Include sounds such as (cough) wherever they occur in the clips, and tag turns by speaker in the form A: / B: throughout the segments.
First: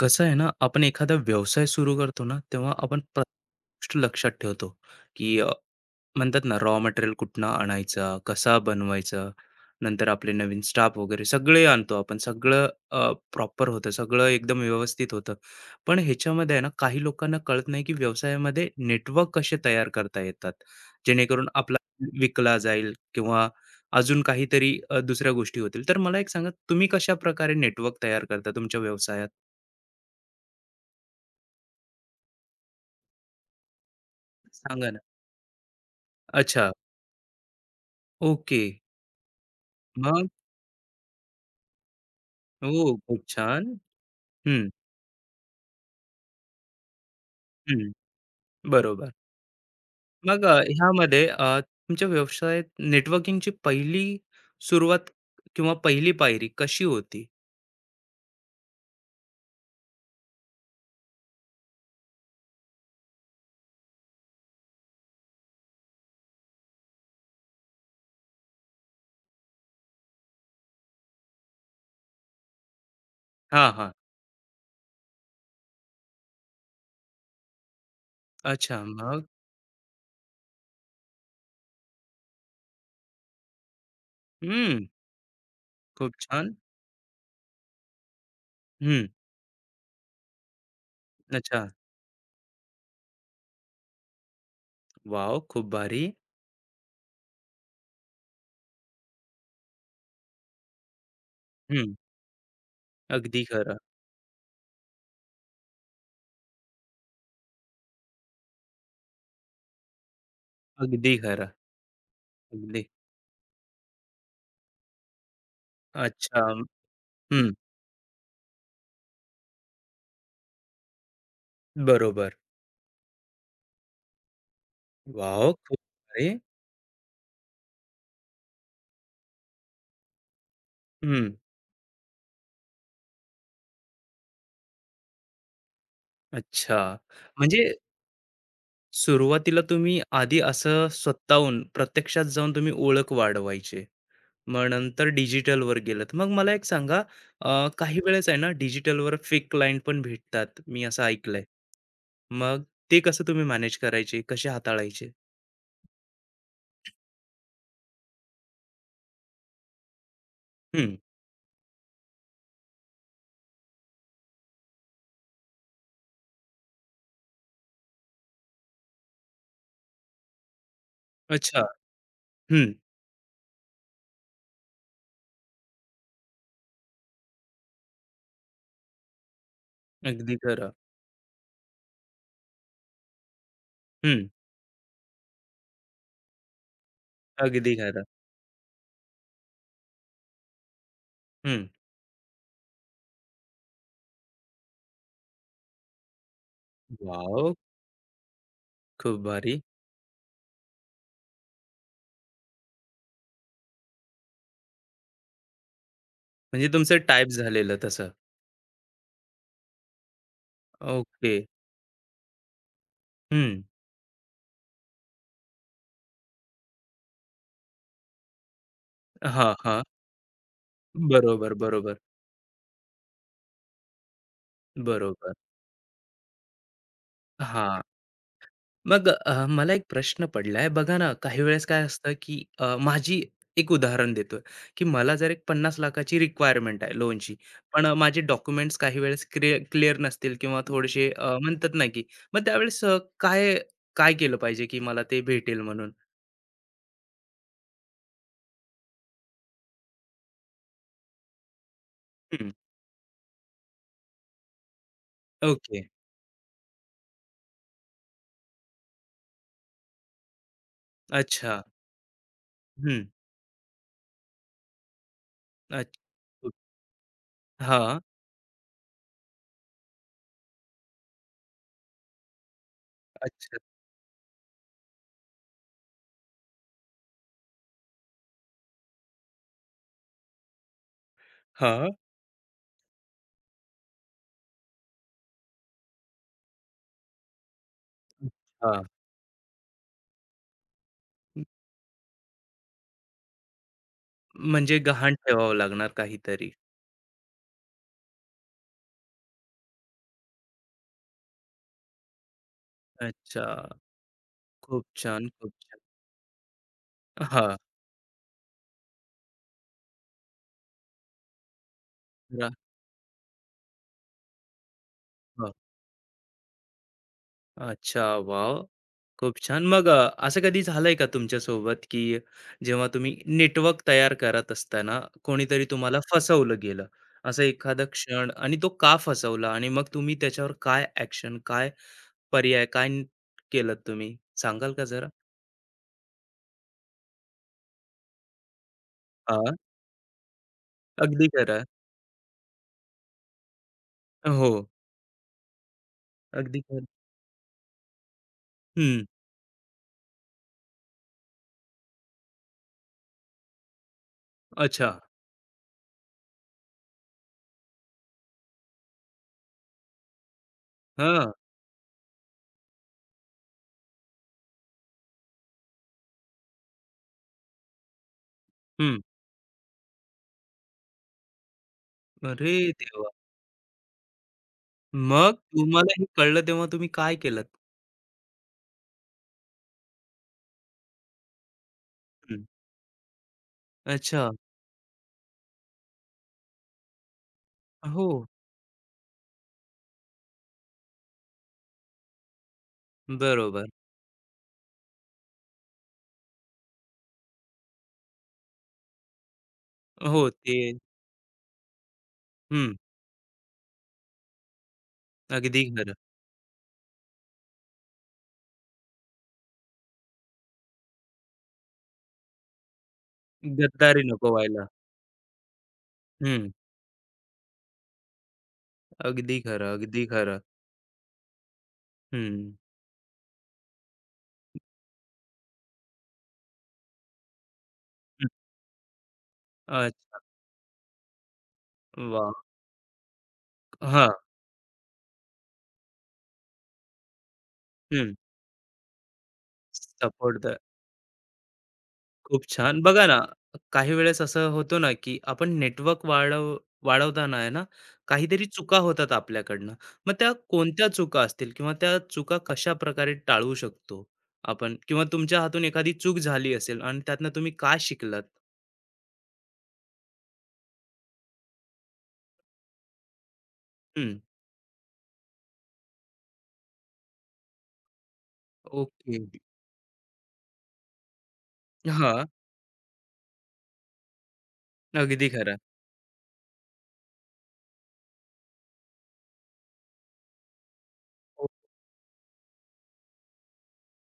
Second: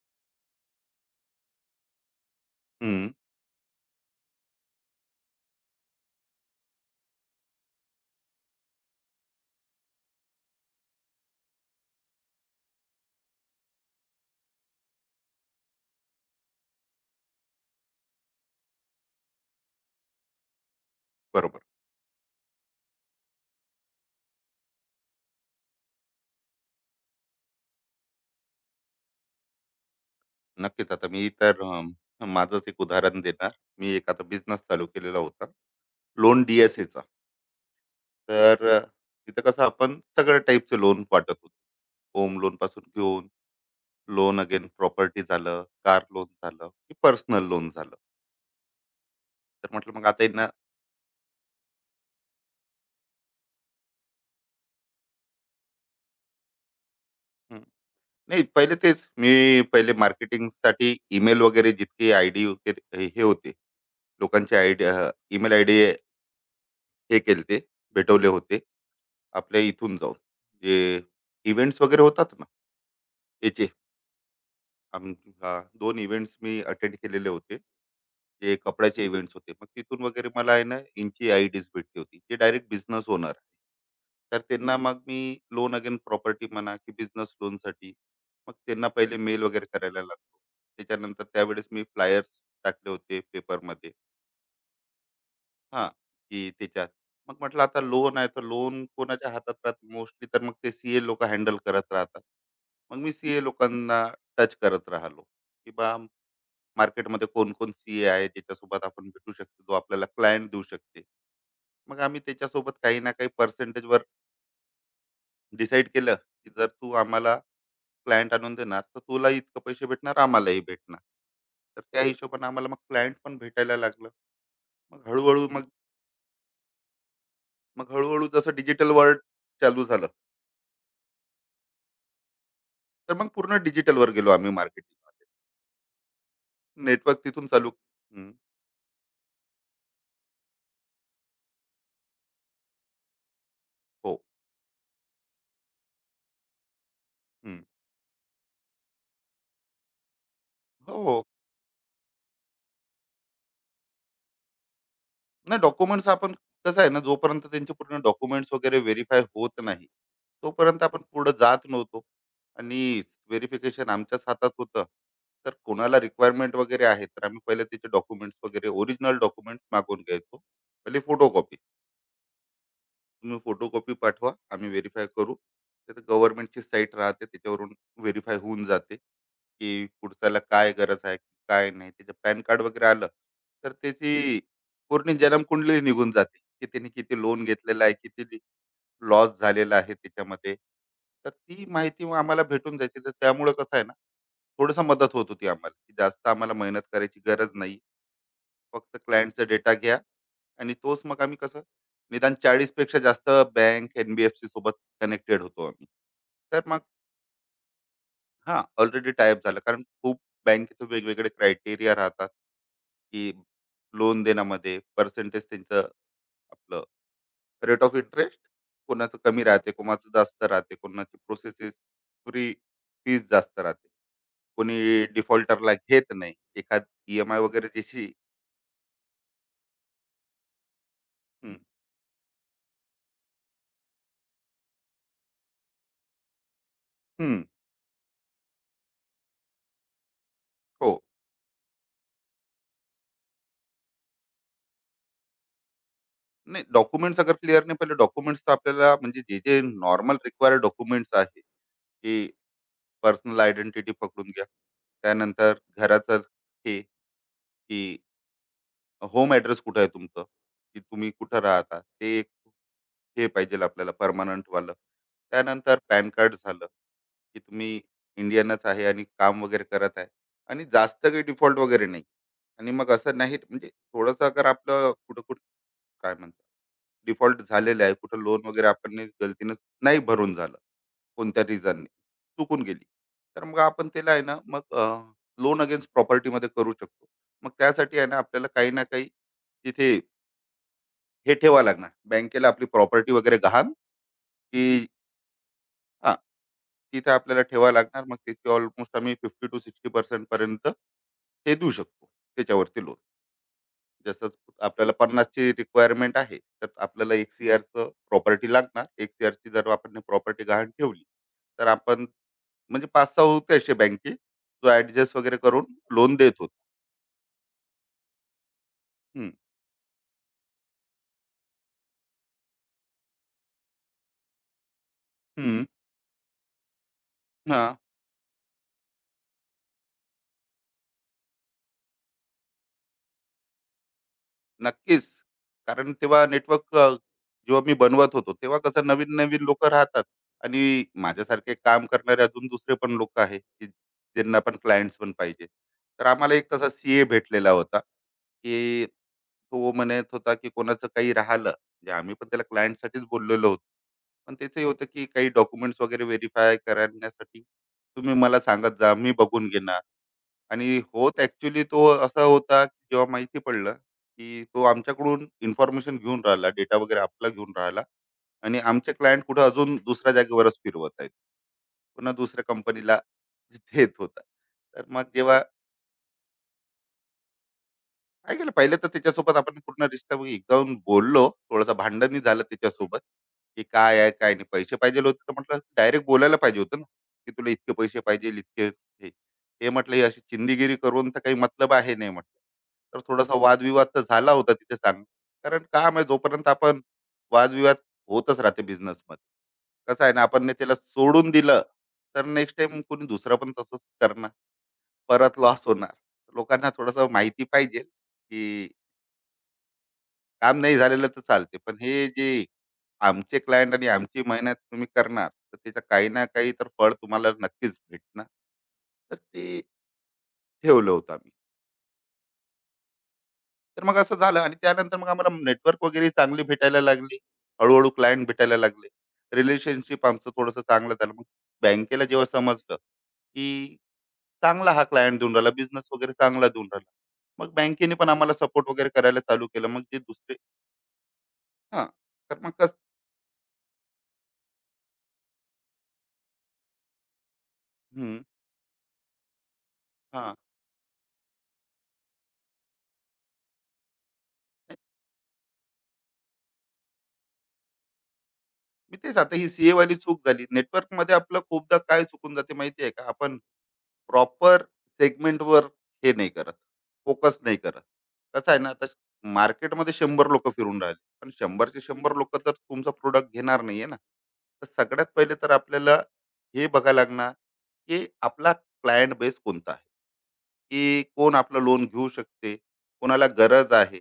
A: कसं आहे ना, आपण एखादा व्यवसाय सुरू करतो ना, तेव्हा आपण
B: हं,
A: प्रत्येक गोष्ट लक्षात ठेवतो, की म्हणतात ना रॉ मटेरियल कुठनं आणायचा, कसा बनवायचा, नंतर आपले नवीन स्टाफ वगैरे सगळे आणतो आपण. सगळं प्रॉपर होतं, सगळं एकदम व्यवस्थित होतं. पण ह्याच्यामध्ये आहे ना, काही लोकांना कळत नाही, की व्यवसायामध्ये नेटवर्क कसे तयार करता येतात, जेणेकरून
B: बरोबर.
A: आपला विकला जाईल किंवा अजून काहीतरी दुसऱ्या गोष्टी होतील. तर मला एक सांगा, तुम्ही कशाप्रकारे नेटवर्क तयार करता तुमच्या व्यवसायात?
B: नक्कीच. आता मी तर माझंच एक उदाहरण देणार. मी एक आता बिझनेस चालू
A: सांगा ना.
B: केलेला होता, लोन
A: अच्छा.
B: डी-एस-एचा. तर
A: ओके.
B: अ, तिथं कसं आपण
A: मग?
B: सगळ्या टाईपचे लोन वाटत होतो. होम लोनपासून
A: ओह! खूप
B: घेऊन
A: छान.
B: लोन अगेन
A: हं,
B: प्रॉपर्टी झालं, कार लोन झालं, की पर्सनल लोन
A: हं.
B: झालं.
A: बरोबर.
B: तर म्हटलं मग आता
A: मग
B: यांना
A: ह्यामध्ये तुमच्या व्यवसायात नेटवर्किंगची पहिली सुरुवात किंवा पहिली पायरी कशी होती?
B: हं, नाही पहिले तेच मी पहिले मार्केटिंगसाठी ईमेल वगैरे जितके आयडी वगैरे हे हे होते, लोकांचे आयडी, ईमेल आयडी हे केलते, भेटवले होते. आपल्या इथून जाऊन जे इव्हेंट्स वगैरे होतात ना याचे,
A: हां, हां.
B: आम- हा, दोन इव्हेंट्स मी अटेंड केलेले होते, जे
A: अच्छा.
B: कपड्याचे
A: मग?
B: इव्हेंट्स होते. मग तिथून वगैरे मला आहे ना यांची आय डीज भेटली होती, जे डायरेक्ट बिझनेस ओनर आहे. तर त्यांना
A: हं.
B: मग मी लोन अगेन
A: खूप
B: प्रॉपर्टी
A: छान.
B: म्हणा की बिझनेस लोनसाठी मग त्यांना
A: हं.
B: पहिले मेल वगैरे करायला लागतो. त्याच्यानंतर त्यावेळेस
A: अच्छा.
B: मी फ्लायर्स टाकले होते पेपरमध्ये.
A: वॉव! खूप
B: हां,
A: भारी.
B: की त्याच्यात मग म्हटलं, आता लोन आहे तर लोन कोणाच्या हातात राहत मोस्टली, तर मग ते सीए लोक हँडल करत
A: हं.
B: राहतात. मग मी सीए
A: अगदी खरं.
B: लोकांना टच करत राहिलो, की बा मार्केटमध्ये कोण कोण सीए आहे ज्याच्यासोबत आपण भेटू शकतो, जो आपल्याला क्लायंट देऊ शकते.
A: अगदी खरं.
B: मग आम्ही त्याच्यासोबत
A: अगदी.
B: काही ना काही पर्सेंटेजवर डिसाईड केलं,
A: अच्छा.
B: की जर तू आम्हाला
A: हं.
B: क्लायंट आणून देणार तर तुला इतकं पैसे भेटणार, आम्हालाही भेटणार. तर त्या
A: बरोबर.
B: हिशोबाने आम्हाला मग क्लायंट पण भेटायला लागलं. मग हळूहळू
A: वॉव!
B: मग
A: खूप भारी.
B: मग हळूहळू जसं डिजिटल वर्ल्ड चालू झालं,
A: हं.
B: तर मग पूर्ण डिजिटलवर गेलो आम्ही मार्केटिंग.
A: अच्छा.
B: नेटवर्क तिथून
A: म्हणजे
B: चालू.
A: सुरुवातीला तुम्ही आधी असं स्वतःहून प्रत्यक्षात जाऊन तुम्ही ओळख वाढवायचे.
B: हो.
A: मग नंतर डिजिटलवर गेलात. मग मला एक सांगा
B: हम्म,
A: काही वेळेस आहे ना डिजिटलवर फेक क्लायंट पण भेटतात. मी असं
B: हो, हो.
A: ऐकलंय. मग ते कसं तुम्ही मॅनेज करायचे? कसे हाताळायचे?
B: नाही, डॉक्युमेंट्स आपण, कसं आहे ना, जोपर्यंत त्यांचे पूर्ण डॉक्युमेंट्स वगैरे व्हेरीफाय होत नाही तोपर्यंत
A: हं.
B: आपण पुढे जात नव्हतो. आणि व्हेरिफिकेशन आमच्याच हातात होतं. तर कोणाला रिक्वायरमेंट वगैरे आहे, तर आम्ही पहिले त्याचे डॉक्युमेंट्स वगैरे, ओरिजिनल डॉक्युमेंट्स मागून घ्यायचो. पहिले फोटोकॉपी,
A: अच्छा. हं.
B: तुम्ही फोटोकॉपी पाठवा, आम्ही व्हेरीफाय करू. तर गव्हर्नमेंटची साईट राहते, त्याच्यावरून व्हेरीफाय होऊन जाते, की
A: अगदी
B: पुढच्याला
A: खरं.
B: काय गरज आहे, काय नाही. त्याचं पॅन कार्ड वगैरे आलं, तर
A: हं.
B: त्याची पूर्ण जन्मकुंडली निघून जाते, की त्याने किती लोन
A: अगदी
B: घेतलेलं आहे,
A: खरं.
B: किती लॉस झालेला आहे त्याच्यामध्ये. तर ती
A: हं.
B: माहिती मग आम्हाला भेटून जायची. तर त्यामुळं कसं आहे ना, थोडीसं मदत होत होती आम्हाला, की जास्त आम्हाला मेहनत करायची गरज
A: वॉव!
B: नाही. फक्त
A: खूप
B: क्लायंटचा
A: भारी.
B: डेटा घ्या आणि तोच मग आम्ही कसं, निदान 40 पेक्षा जास्त बँक, एन सोबत कनेक्टेड होतो आम्ही. तर
A: म्हणजे
B: मग,
A: तुमचं टाइप झालेलं तसं.
B: हां, ऑलरेडी टायअप झालं. कारण खूप बँकेचे वेगवेगळे
A: ओके.
B: क्रायटेरिया राहतात, की
A: हं.
B: लोन देण्यामध्ये पर्सेंटेज त्यांचं, आपलं रेट ऑफ इंटरेस्ट, कोणाचं कमी
A: हां,
B: राहते,
A: हां.
B: कोणाचं जास्त राहते, कोणाची
A: बरोबर,
B: प्रोसेसेस
A: बरोबर,
B: फ्री, फीस जास्त राहते. कोणी
A: बरोबर.
B: डिफॉल्टरला घेत नाही. एखाद ई-एम-आय वगैरे
A: हां.
B: त्याची.
A: मग मला एक प्रश्न पडलाय बघा ना काही
B: हं,
A: वेळेस काय असतं की माझी एक उदाहरण देतोय की मला जर एक 50 लाखाची रिक्वायरमेंट आहे लोनची
B: हं.
A: पण माझे डॉक्युमेंट्स काही वेळेस क्लिअर नसतील किंवा
B: हो.
A: थोडेसे म्हणतात ना की मग त्यावेळेस काय काय केलं पाहिजे की मला ते भेटेल म्हणून
B: नाही, डॉक्युमेंट्स अगर क्लिअर नाही, पहिले डॉक्युमेंट्स तर आपल्याला, म्हणजे जे नॉर्मल रिक्वायर्ड डॉक्युमेंट्स आहे, की
A: हम्म,
B: पर्सनल आयडेंटिटी पकडून घ्या. त्यानंतर
A: ओके
B: घराचं हे, की होम ॲड्रेस कुठं आहे तुमचं, की तुम्ही कुठं
A: अच्छा
B: राहता? ते एक
A: हम्म
B: हे पाहिजे आपल्याला, परमनंटवालं. त्यानंतर
A: अच्छा
B: पॅन कार्ड झालं, की तुम्ही
A: हा
B: इंडियनच आहे आणि काम वगैरे करत आहे आणि जास्त काही डिफॉल्ट वगैरे नाही. आणि मग असं नाही,
A: अच्छा
B: म्हणजे थोडंसं अगर आपलं कुठं-कुठं, काय म्हणतात, डिफॉल्ट झालेलं आहे, कुठं लोन वगैरे आपण गलतीनं नाही भरून झालं, कोणत्या
A: हा
B: रिझननी चुकून गेली, तर मग आपण त्याला आहे ना, मग लोन अगेन्स्ट प्रॉपर्टीमध्ये करू शकतो. मग त्यासाठी आहे ना, आपल्याला काही
A: हा
B: ना काही तिथे हे ठेवावं लागणार. बँकेला आपली प्रॉपर्टी वगैरे गहाण,
A: म्हणजे
B: की,
A: गहाण ठेवावं लागणार
B: हां,
A: काहीतरी
B: तिथे आपल्याला ठेवावं लागणार. मग त्याची ऑलमोस्ट आम्ही 50% टू 60% पर्यंत ते देऊ शकतो, त्याच्यावरती लोन.
A: अच्छा
B: जसं
A: खूप
B: आपल्याला 50
A: छान
B: ची
A: खूप छान
B: रिक्वायरमेंट आहे, तर आपल्याला 1
A: हा
B: सीआरचं प्रॉपर्टी लागणार. 1 सीआरची जर आपण प्रॉपर्टी गहाण ठेवली, तर आपण, म्हणजे 5-6 होते असे बँके, जो ॲडजस्ट वगैरे
A: हां.
B: करून लोन देत होता.
A: अच्छा, वाव
B: हं,
A: खूप छान. मग असं कधी झालंय का तुमच्या सोबत की जेव्हा तुम्ही नेटवर्क तयार करत असताना
B: हं.
A: कोणीतरी तुम्हाला फसवलं गेलं? असा
B: हां.
A: एखादा क्षण आणि तो का फसवला आणि मग तुम्ही त्याच्यावर काय ॲक्शन, काय पर्याय, काय केलत तुम्ही? सांगाल का
B: नक्कीच.
A: जरा?
B: कारण तेव्हा नेटवर्क जेव्हा मी बनवत होतो, तेव्हा कसं, नवीन-नवीन
A: हां,
B: लोकं राहतात आणि
A: अगदी
B: माझ्यासारखे
A: खरं
B: काम करणारे अजून दुसरे पण लोकं आहेत, की ज्यांना पण
A: हो,
B: क्लायंट्स पण पाहिजे. तर आम्हाला एक
A: अगदी
B: तसा
A: खरं.
B: सीए भेटलेला होता, की
A: हं.
B: तो म्हणत होता, की कोणाचं काही राहिलं, म्हणजे आम्ही पण त्याला क्लायंटसाठीच बोललेलो होतो. पण त्याचं होतं,
A: अच्छा.
B: की काही डॉक्युमेंट्स वगैरे व्हेरिफाय करण्यासाठी तुम्ही मला सांगत जा, मी बघून घेणार. आणि होत
A: हां.
B: ऍक्च्युली तो असा होता, की जेव्हा माहिती पडलं, की तो आमच्याकडून इन्फॉर्मेशन घेऊन राहिला, डेटा वगैरे आपला घेऊन राहिला आणि आमचे
A: हं.
B: क्लायंट कुठं अजून दुसऱ्या जागेवरच फिरवत आहेत, पुन्हा दुसऱ्या
A: अरे
B: कंपनीला
A: देवा!
B: (laughs) देत होता. तर मग
A: मग
B: जेव्हा,
A: तुम्हाला हे कळलं तेव्हा तुम्ही काय केलत?
B: काय केलं पहिले, तर त्याच्यासोबत आपण पूर्ण रिश्ता, जाऊन बोललो, थोडंसं भांडणही झालं त्याच्यासोबत, की काय आहे
A: अच्छा.
B: काय नाही, पैसे पाहिजे होते तर म्हटलं डायरेक्ट बोलायला पाहिजे होतं ना, की तुला इतके पैसे
A: हो,
B: पाहिजे, इतके हे, हे म्हटलं. ही अशी चिंदीगिरी करून तर काही मतलब आहे नाही, म्हटलं. तर थोडासा, हो,
A: बरोबर.
B: वादविवाद तर झाला होता तिथे सांग. कारण काम आहे, जोपर्यंत आपण, वादविवाद होतच राहते बिझनेसमध्ये. कसं आहे
A: हो,
B: ना, आपण ने
A: ते
B: त्याला सोडून दिलं तर नेक्स्ट
A: हं,
B: टाइम कोणी दुसरा पण तसंच करणार, परत
A: अगदी
B: लॉस होणार.
A: खरं.
B: लोकांना थोडस माहिती पाहिजे, की काम नाही झालेलं तर चालते. पण हे जे आमचे क्लायंट आणि
A: गद्दारी
B: आमची
A: नको
B: मेहनत
A: व्हायला.
B: तुम्ही करणार, तर त्याचं काही ना
A: हं,
B: काही तर फळ तुम्हाला नक्कीच भेटणार. तर
A: अगदी
B: ते
A: खरं, अगदी खरं.
B: ठेवलं होतं आम्ही.
A: हं,
B: तर मग असं झालं आणि त्यानंतर मग आम्हाला नेटवर्क वगैरे चांगली भेटायला लागली. हळू क्लायंट
A: हं.
B: भेटायला लागले. रिलेशनशिप
A: अच्छा,
B: आमचं थोडंसं चांगलं झालं. मग बँकेला जेव्हा
A: वाह!
B: समजलं, की
A: हां,
B: चांगला हा क्लायंट देऊन राहिला, बिझनेस वगैरे चांगला देऊन राहिला, मग बँकेने पण
A: हं.
B: आम्हाला सपोर्ट वगैरे करायला चालू केलं. मग ते दुसरे,
A: सपोर्ट द
B: हां. तर
A: खूप
B: मग कसं.
A: छान. बघा ना, काही वेळेस असं होतो ना, की आपण नेटवर्क वाढवताना आहे ना,
B: हं.
A: काहीतरी चुका होतात आपल्याकडनं. मग त्या
B: हां.
A: कोणत्या चुका असतील किंवा त्या चुका कशाप्रकारे टाळू शकतो आपण? किंवा तुमच्या हातून एखादी चूक झाली असेल आणि त्यातनं तुम्ही काय शिकलात?
B: मी तेच, आता ही सीए वाली चूक झाली नेटवर्क मध्ये. आपलं खूपदा काय चुकून जाते माहिती आहे का, आपण
A: हं,
B: प्रॉपर सेगमेंटवर हे नाही करत, फोकस नाही करत. कसं आहे ना, आता
A: ओके.
B: मार्केटमध्ये 100 लोकं फिरून राहिले. पण 100चे 100
A: हां,
B: लोकं तर तुमचा प्रॉडक्ट घेणार नाही आहे ना. तर सगळ्यात
A: अगदी
B: पहिले तर
A: खरं.
B: आपल्याला हे बघायला लागणार, की आपला क्लायंट बेस कोणता आहे, की कोण
A: हो.
B: आपलं लोन घेऊ शकते, कोणाला गरज आहे.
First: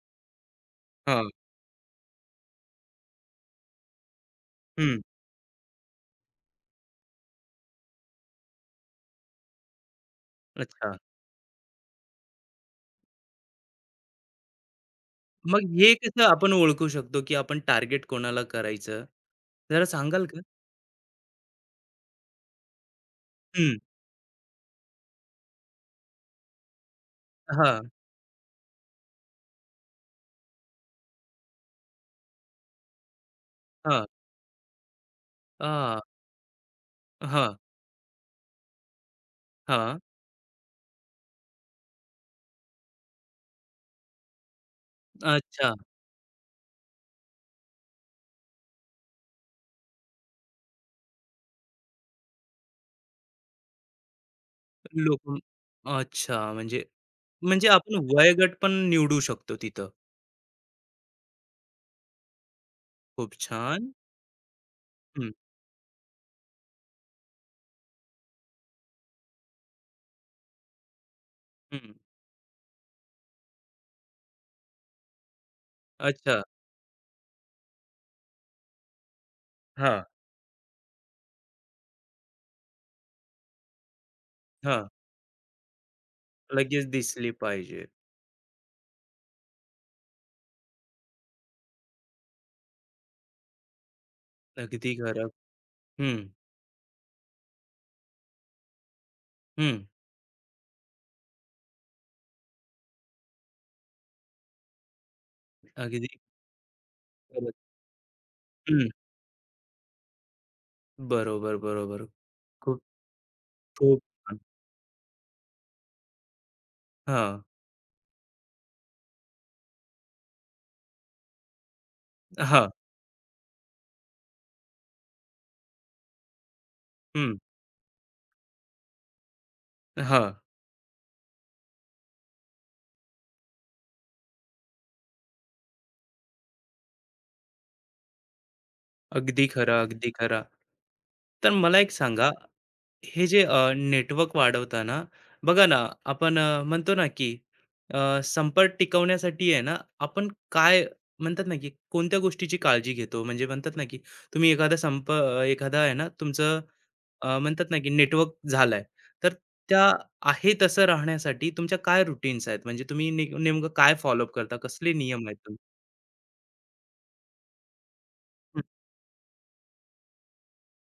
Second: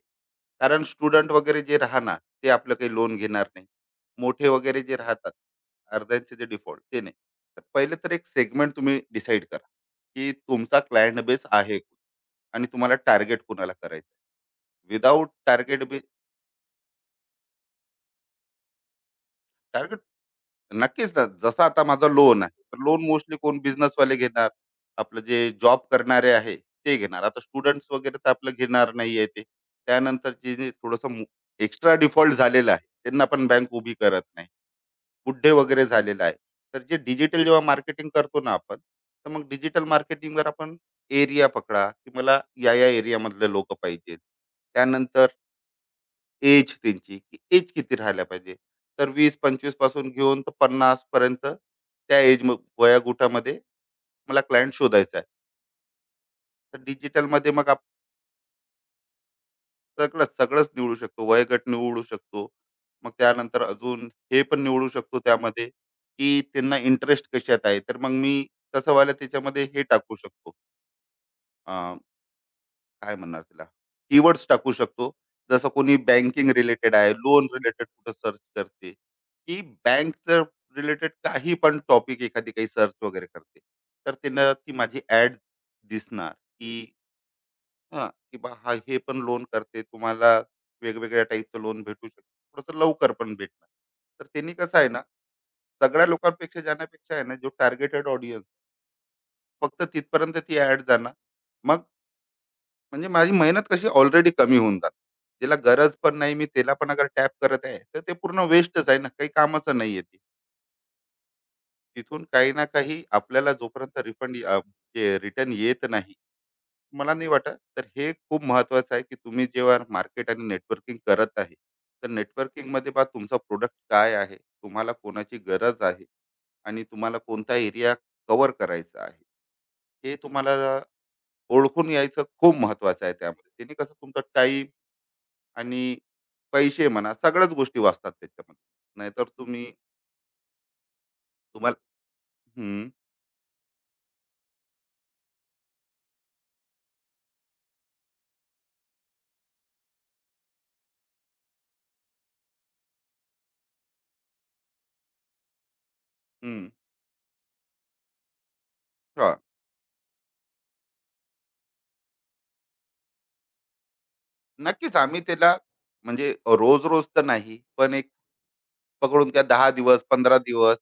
B: कारण
A: हां,
B: स्टुडंट वगैरे जे राहणार, ते आपलं काही लोन घेणार नाही. मोठे वगैरे जे राहतात, अर्ध्यांचे जे डिफॉल्ट, ते नाही. तर पहिले तर एक सेगमेंट तुम्ही डिसाईड करा, की तुमचा
A: अच्छा.
B: क्लायंट बेस आहे आणि तुम्हाला टार्गेट कुणाला करायचं. विदाऊट
A: मग
B: टार्गेट
A: हे
B: बेस,
A: कसं आपण ओळखू शकतो, की आपण टार्गेट कोणाला करायचं? जरा
B: टार्गेट,
A: सांगाल का?
B: नक्कीच ना, जसं आता माझं लोन आहे तर लोन मोस्टली कोण,
A: हं.
B: बिझनेसवाले घेणार, आपलं जे जॉब करणारे आहे ते घेणार. आता
A: हां,
B: स्टुडंट्स वगैरे तर आपलं घेणार नाहीये ते. त्यानंतर जे जे थोडंसं एक्स्ट्रा डिफॉल्ट झालेलं आहे त्यांना पण बँक उभी
A: हां.
B: करत नाही, बुड्ढे वगैरे
A: हां,
B: झालेलं आहे. तर जे डिजिटल
A: हां,
B: जेव्हा मार्केटिंग करतो ना आपण, तर मग डिजिटल
A: हां.
B: मार्केटिंगवर आपण एरिया पकडा, की मला या-या एरियामधले लोक पाहिजेत. त्यानंतर
A: अच्छा.
B: एज त्यांची, की एज किती राहायला पाहिजे. तर 20-25 पासून घेऊन तर 50 पर्यंत त्या एज म, मला क्लायंट शोधायचा आहे.
A: लोकं अच्छा
B: तर
A: म्हणजे
B: डिजिटलमध्ये
A: म्हणजे
B: मग
A: आपण वयोगट पण निवडू शकतो तिथं.
B: सगळं, सगळंच निवडू शकतो, वयोगट निवडू शकतो. मग
A: खूप
B: त्यानंतर
A: छान.
B: अजून हे पण निवडू शकतो
A: हं,
B: त्यामध्ये, की त्यांना इंटरेस्ट कशात आहे. तर मग मी तसं व्हायला त्याच्यामध्ये हे टाकू शकतो,
A: हं.
B: अं, काय म्हणणार तिला, कीवर्ड्स टाकू शकतो. जसं कोणी
A: अच्छा.
B: बँकिंग रिलेटेड आहे, लोन रिलेटेड कुठं सर्च करते, की
A: हां,
B: बँकचं रिलेटेड काही पण टॉपिक एखादी काही सर्च वगैरे करते, तर त्यांना ती
A: हां.
B: माझी ऍड दिसणार.
A: लगेच दिसली पाहिजे.
B: हा, की बा, हा हे पण लोन करते तुम्हाला, वेगवेगळ्या टाईपचं लोन भेटू शकतं, थोडंसं लवकर पण भेटणार. तर त्यांनी कसं आहे
A: अगदी
B: ना,
A: खरं.
B: सगळ्या
A: हं,
B: लोकांपेक्षा जाण्यापेक्षा आहे ना, जो टार्गेटेड ऑडियन्स,
A: हं.
B: फक्त तिथपर्यंत ती ऍड जाणार. मग म्हणजे माझी मेहनत कशी ऑलरेडी कमी होऊन जाणार. ज्याला गरज
A: अगदी
B: पण नाही मी त्याला पण अगर टॅप
A: खरं.
B: करत आहे, तर ते पूर्ण
A: हं.
B: वेस्टच आहे ना, काही कामाचं नाही येते.
A: बरोबर, बरोबर.
B: तिथून काही ना
A: खूप
B: काही आपल्याला जोपर्यंत
A: खूप
B: रिफंड,
A: छान.
B: रिटर्न येत नाही, मला नाही
A: हां,
B: वाटत. तर हे खूप महत्वाचं आहे, की तुम्ही जेव्हा मार्केट आणि नेटवर्किंग करत आहे, तर नेटवर्किंग
A: हां.
B: मध्ये बा तुमचा प्रोडक्ट काय आहे, तुम्हाला कोणाची गरज आहे आणि तुम्हाला
A: हं.
B: कोणता एरिया कव्हर करायचा आहे, हे
A: हां,
B: तुम्हाला ओळखून यायचं खूप महत्वाचं आहे त्यामध्ये. त्याने कसं, तुमचा टाईम आणि पैसे म्हणा, सगळ्याच गोष्टी वाचतात त्याच्यामध्ये. नाहीतर
A: अगदी
B: तुम्ही,
A: खरं, अगदी खरं. तर मला
B: तुम्हाला.
A: एक सांगा,
B: हम्म
A: हे जे नेटवर्क वाढवताना बघा ना, आपण म्हणतो ना, की संपर्क टिकवण्यासाठी आहे ना, आपण काय म्हणतात ना, की कोणत्या गोष्टीची काळजी घेतो? म्हणजे म्हणतात ना, की तुम्ही एखादा एखादा आहे ना, तुमचं
B: हम्म
A: म्हणतात ना, की नेटवर्क झालाय,
B: हा,
A: तर त्या आहे तसं राहण्यासाठी तुमच्या काय रूटीन्स आहेत? म्हणजे तुम्ही नेमकं काय फॉलोअप करता? कसले
B: नक्कीच. आम्ही
A: नियम आहेत
B: त्याला,
A: तुमचे?
B: म्हणजे, रोज रोज तर नाही, पण एक
A: हं.
B: पकडून घ्या, 10 दिवस, 15 दिवस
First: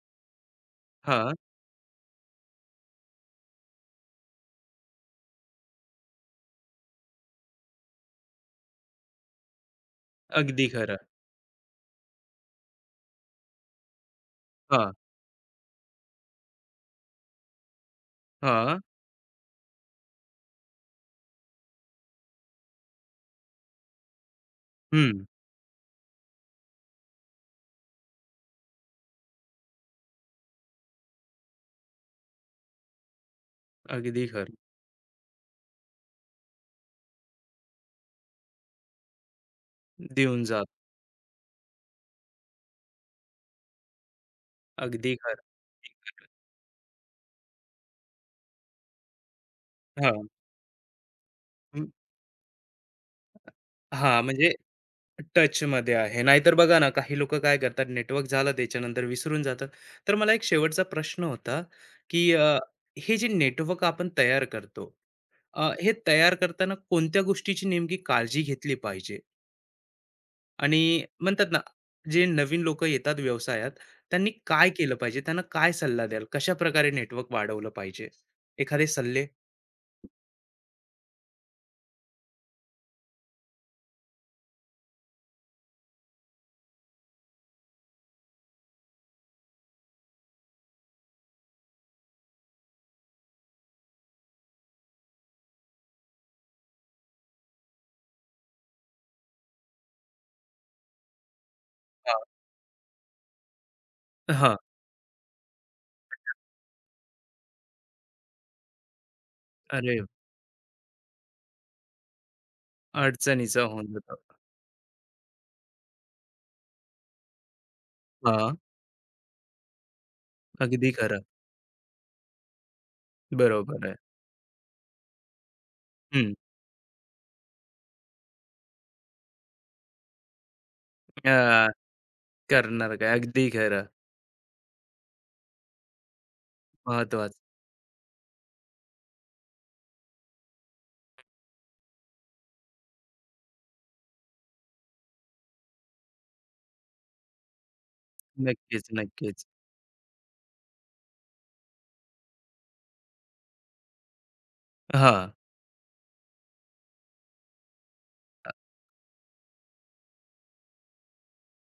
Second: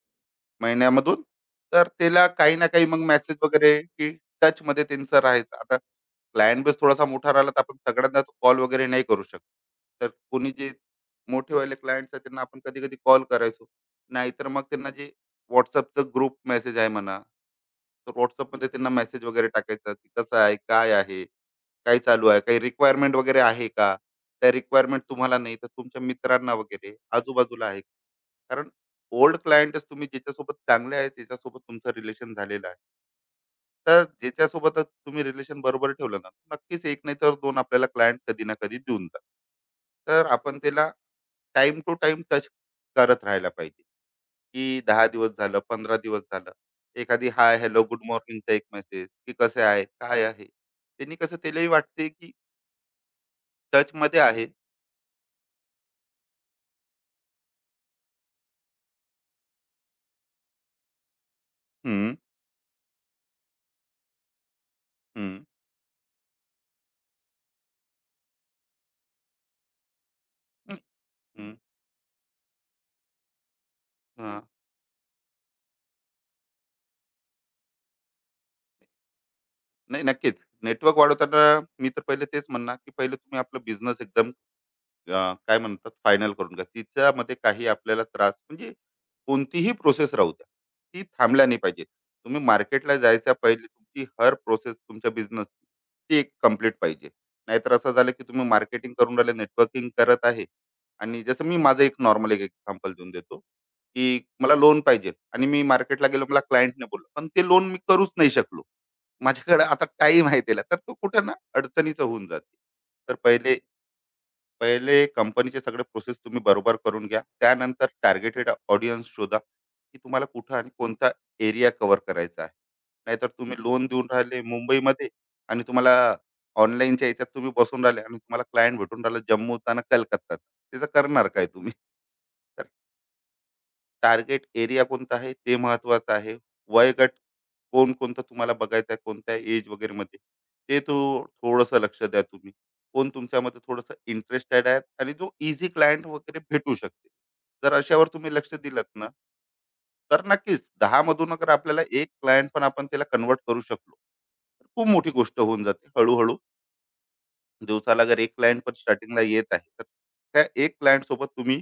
B: महिन्यामधून,
A: हां,
B: तर त्याला काही ना काही मग मेसेज वगैरे, की टचमध्ये त्यांचं राहायचं. आता क्लायंट बेस थोडासा मोठा राहिला, तर आपण सगळ्यांना कॉल वगैरे नाही करू शकत. तर कोणी
A: अगदी
B: जे
A: खरं.
B: मोठेवाले क्लायंट्स आहेत, त्यांना आपण कधी-कधी कॉल करायचो. नाहीतर मग त्यांना
A: हां,
B: जे WhatsAppचं ग्रुप मेसेज आहे म्हणा, तर WhatsAppमध्ये
A: हां.
B: त्यांना मेसेज वगैरे टाकायचा, की कसं आहे, काय आहे, काय चालू आहे, काही रिक्वायरमेंट वगैरे आहे का? त्या रिक्वायरमेंट
A: हं.
B: तुम्हाला नाही, तर तुमच्या मित्रांना वगैरे आजूबाजूला आहे. कारण ओल्ड क्लायंटच, तुम्ही ज्याच्यासोबत चांगले आहे, त्याच्यासोबत तुमचं रिलेशन झालेलं आहे. तर
A: अगदी खरं.
B: ज्याच्यासोबतच तुम्ही रिलेशन बरोबर ठेवलं ना, नक्कीच एक नाही तर 2 आपल्याला क्लायंट कधी ना कधी देऊन जातात. तर
A: देऊन
B: आपण
A: जा.
B: त्याला टाइम टू टाइम टच करत राहायला पाहिजे, की 10
A: अगदी
B: दिवस
A: खरं.
B: झालं, 15 दिवस झालं. एखादी हाय, हॅलो, गुड मॉर्निंगचा एक मेसेज, की "कसे आहे? काय
A: हां.
B: आहे?" त्यांनी कसं त्यालाही
A: हं,
B: वाटते, की टचमध्ये
A: हां,
B: आहे.
A: म्हणजे टचमध्ये आहे. नाहीतर बघा ना, काही लोकं काय करतात, नेटवर्क झालं त्याच्यानंतर विसरून जातात. तर मला एक शेवटचा प्रश्न होता,
B: हं,
A: की हे जे नेटवर्क आपण तयार करतो,
B: हं,
A: हे तयार करताना कोणत्या गोष्टीची नेमकी काळजी घेतली पाहिजे? आणि म्हणतात
B: हं,
A: ना, जे नवीन लोकं येतात व्यवसायात, त्यांनी
B: हां.
A: काय केलं पाहिजे? त्यांना काय सल्ला द्याल? कशाप्रकारे नेटवर्क वाढवलं पाहिजे? एखादे सल्ले?
B: नाही, नक्कीच. नेटवर्क वाढवताना मी तर पहिले तेच म्हणणार, की पहिले तुम्ही आपला बिझनेस एकदम, अ, काय म्हणतात, फायनल करून घ्या. तिच्यामध्ये काही आपल्याला त्रास, म्हणजे कोणतीही प्रोसेस राहू द्या, ती थांबल्या नाही पाहिजे. तुम्ही मार्केटला जायच्या पहिले तुमची हर प्रोसेस तुमच्या बिझनेसची, ती एक कंप्लीट पाहिजे. नाहीतर असं झालं, की तुम्ही मार्केटिंग करून राहिले, नेटवर्किंग करत आहे आणि जसं मी माझं एक
A: हां.
B: नॉर्मल एक एक्झाम्पल देऊन देतो, की मला
A: हां.
B: लोन पाहिजे आणि मी मार्केटला गेलो, मला क्लायंटने बोललं, पण ते लोन मी करूच नाही शकलो. माझ्याकडे आता
A: अरे
B: टाईम आहे त्याला, तर तो कुठं ना अडचणीचं होऊन जाते. तर पहिले
A: अडचणीचं होऊन जातं.
B: पहिले कंपनीचे सगळे प्रोसेस तुम्ही बरोबर करून घ्या. त्यानंतर टार्गेटेड
A: हां.
B: ऑडियन्स शोधा, की तुम्हाला कुठं आणि
A: अगदी
B: कोणता
A: खरं.
B: एरिया कव्हर करायचा आहे. नाहीतर तुम्ही लोन
A: बरोबर आहे.
B: देऊन राहिले मुंबईमध्ये आणि तुम्हाला
A: हं.
B: ऑनलाईनच्या याच्यात तुम्ही बसून राहिले आणि तुम्हाला क्लायंट भेटून राहिला जम्मूचा आणि कलकत्ताचा. त्याचं करणार काय
A: अ,
B: तुम्ही? तर
A: करणार काय? अगदी खरं.
B: टार्गेट एरिया कोणता आहे ते महत्वाचं आहे. वयोगट
A: महत्वाचं.
B: कोण कोणतं तुम्हाला बघायचं आहे, कोणत्या एज वगैरेमध्ये, ते तो थोडंसं लक्ष द्या तुम्ही. कोण तुमच्यामध्ये थोडंसं इंटरेस्टेड आहे आणि जो ईझी क्लायंट वगैरे भेटू शकते. जर अशावर तुम्ही लक्ष
A: नक्कीच,
B: दिलत ना,
A: नक्कीच.
B: तर नक्कीच 10 मधून अगर आपल्याला 1 क्लायंट पण आपण त्याला कन्व्हर्ट करू शकलो, तर खूप मोठी
A: हां.
B: गोष्ट होऊन जाते. हळू दिवसाला अगर 1
A: अ,
B: क्लायंट पण स्टार्टिंगला येत आहे, तर त्या 1 क्लायंट सोबत तुम्ही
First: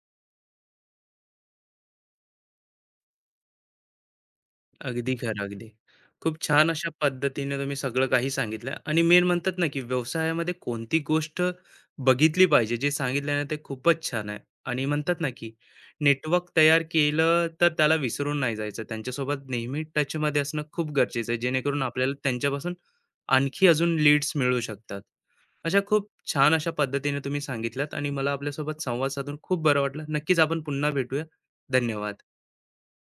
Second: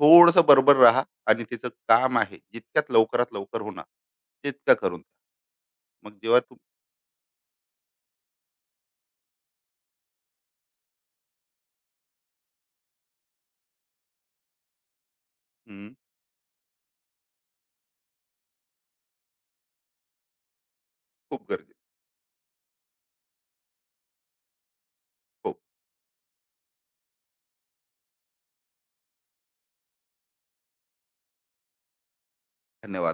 B: थोडंसं बरोबर राहा आणि तिचं काम आहे जितक्यात लवकरात लवकर होणार, तितकं करून द्या.
A: अगदी खरं, अगदी.
B: मग
A: खूप
B: जेव्हा तू,
A: छान अशा पद्धतीने तुम्ही सगळं काही सांगितलं आणि मेन म्हणतात ना, की व्यवसायामध्ये कोणती गोष्ट बघितली पाहिजे, जे सांगितलं ना, ते खूपच छान आहे. आणि म्हणतात ना, की
B: हं,
A: नेटवर्क तयार केलं तर त्याला विसरून नाही जायचं. त्यांच्यासोबत नेहमी टचमध्ये असणं खूप गरजेचं आहे,
B: खूप गरजेचं.
A: जेणेकरून आपल्याला त्यांच्यापासून आणखी अजून लीड्स मिळू शकतात.
B: हो,
A: अशा खूप छान अशा पद्धतीने तुम्ही सांगितल्यात आणि मला आपल्यासोबत संवाद साधून खूप बरं वाटलं. नक्कीच आपण पुन्हा भेटूया. धन्यवाद.
B: धन्यवाद.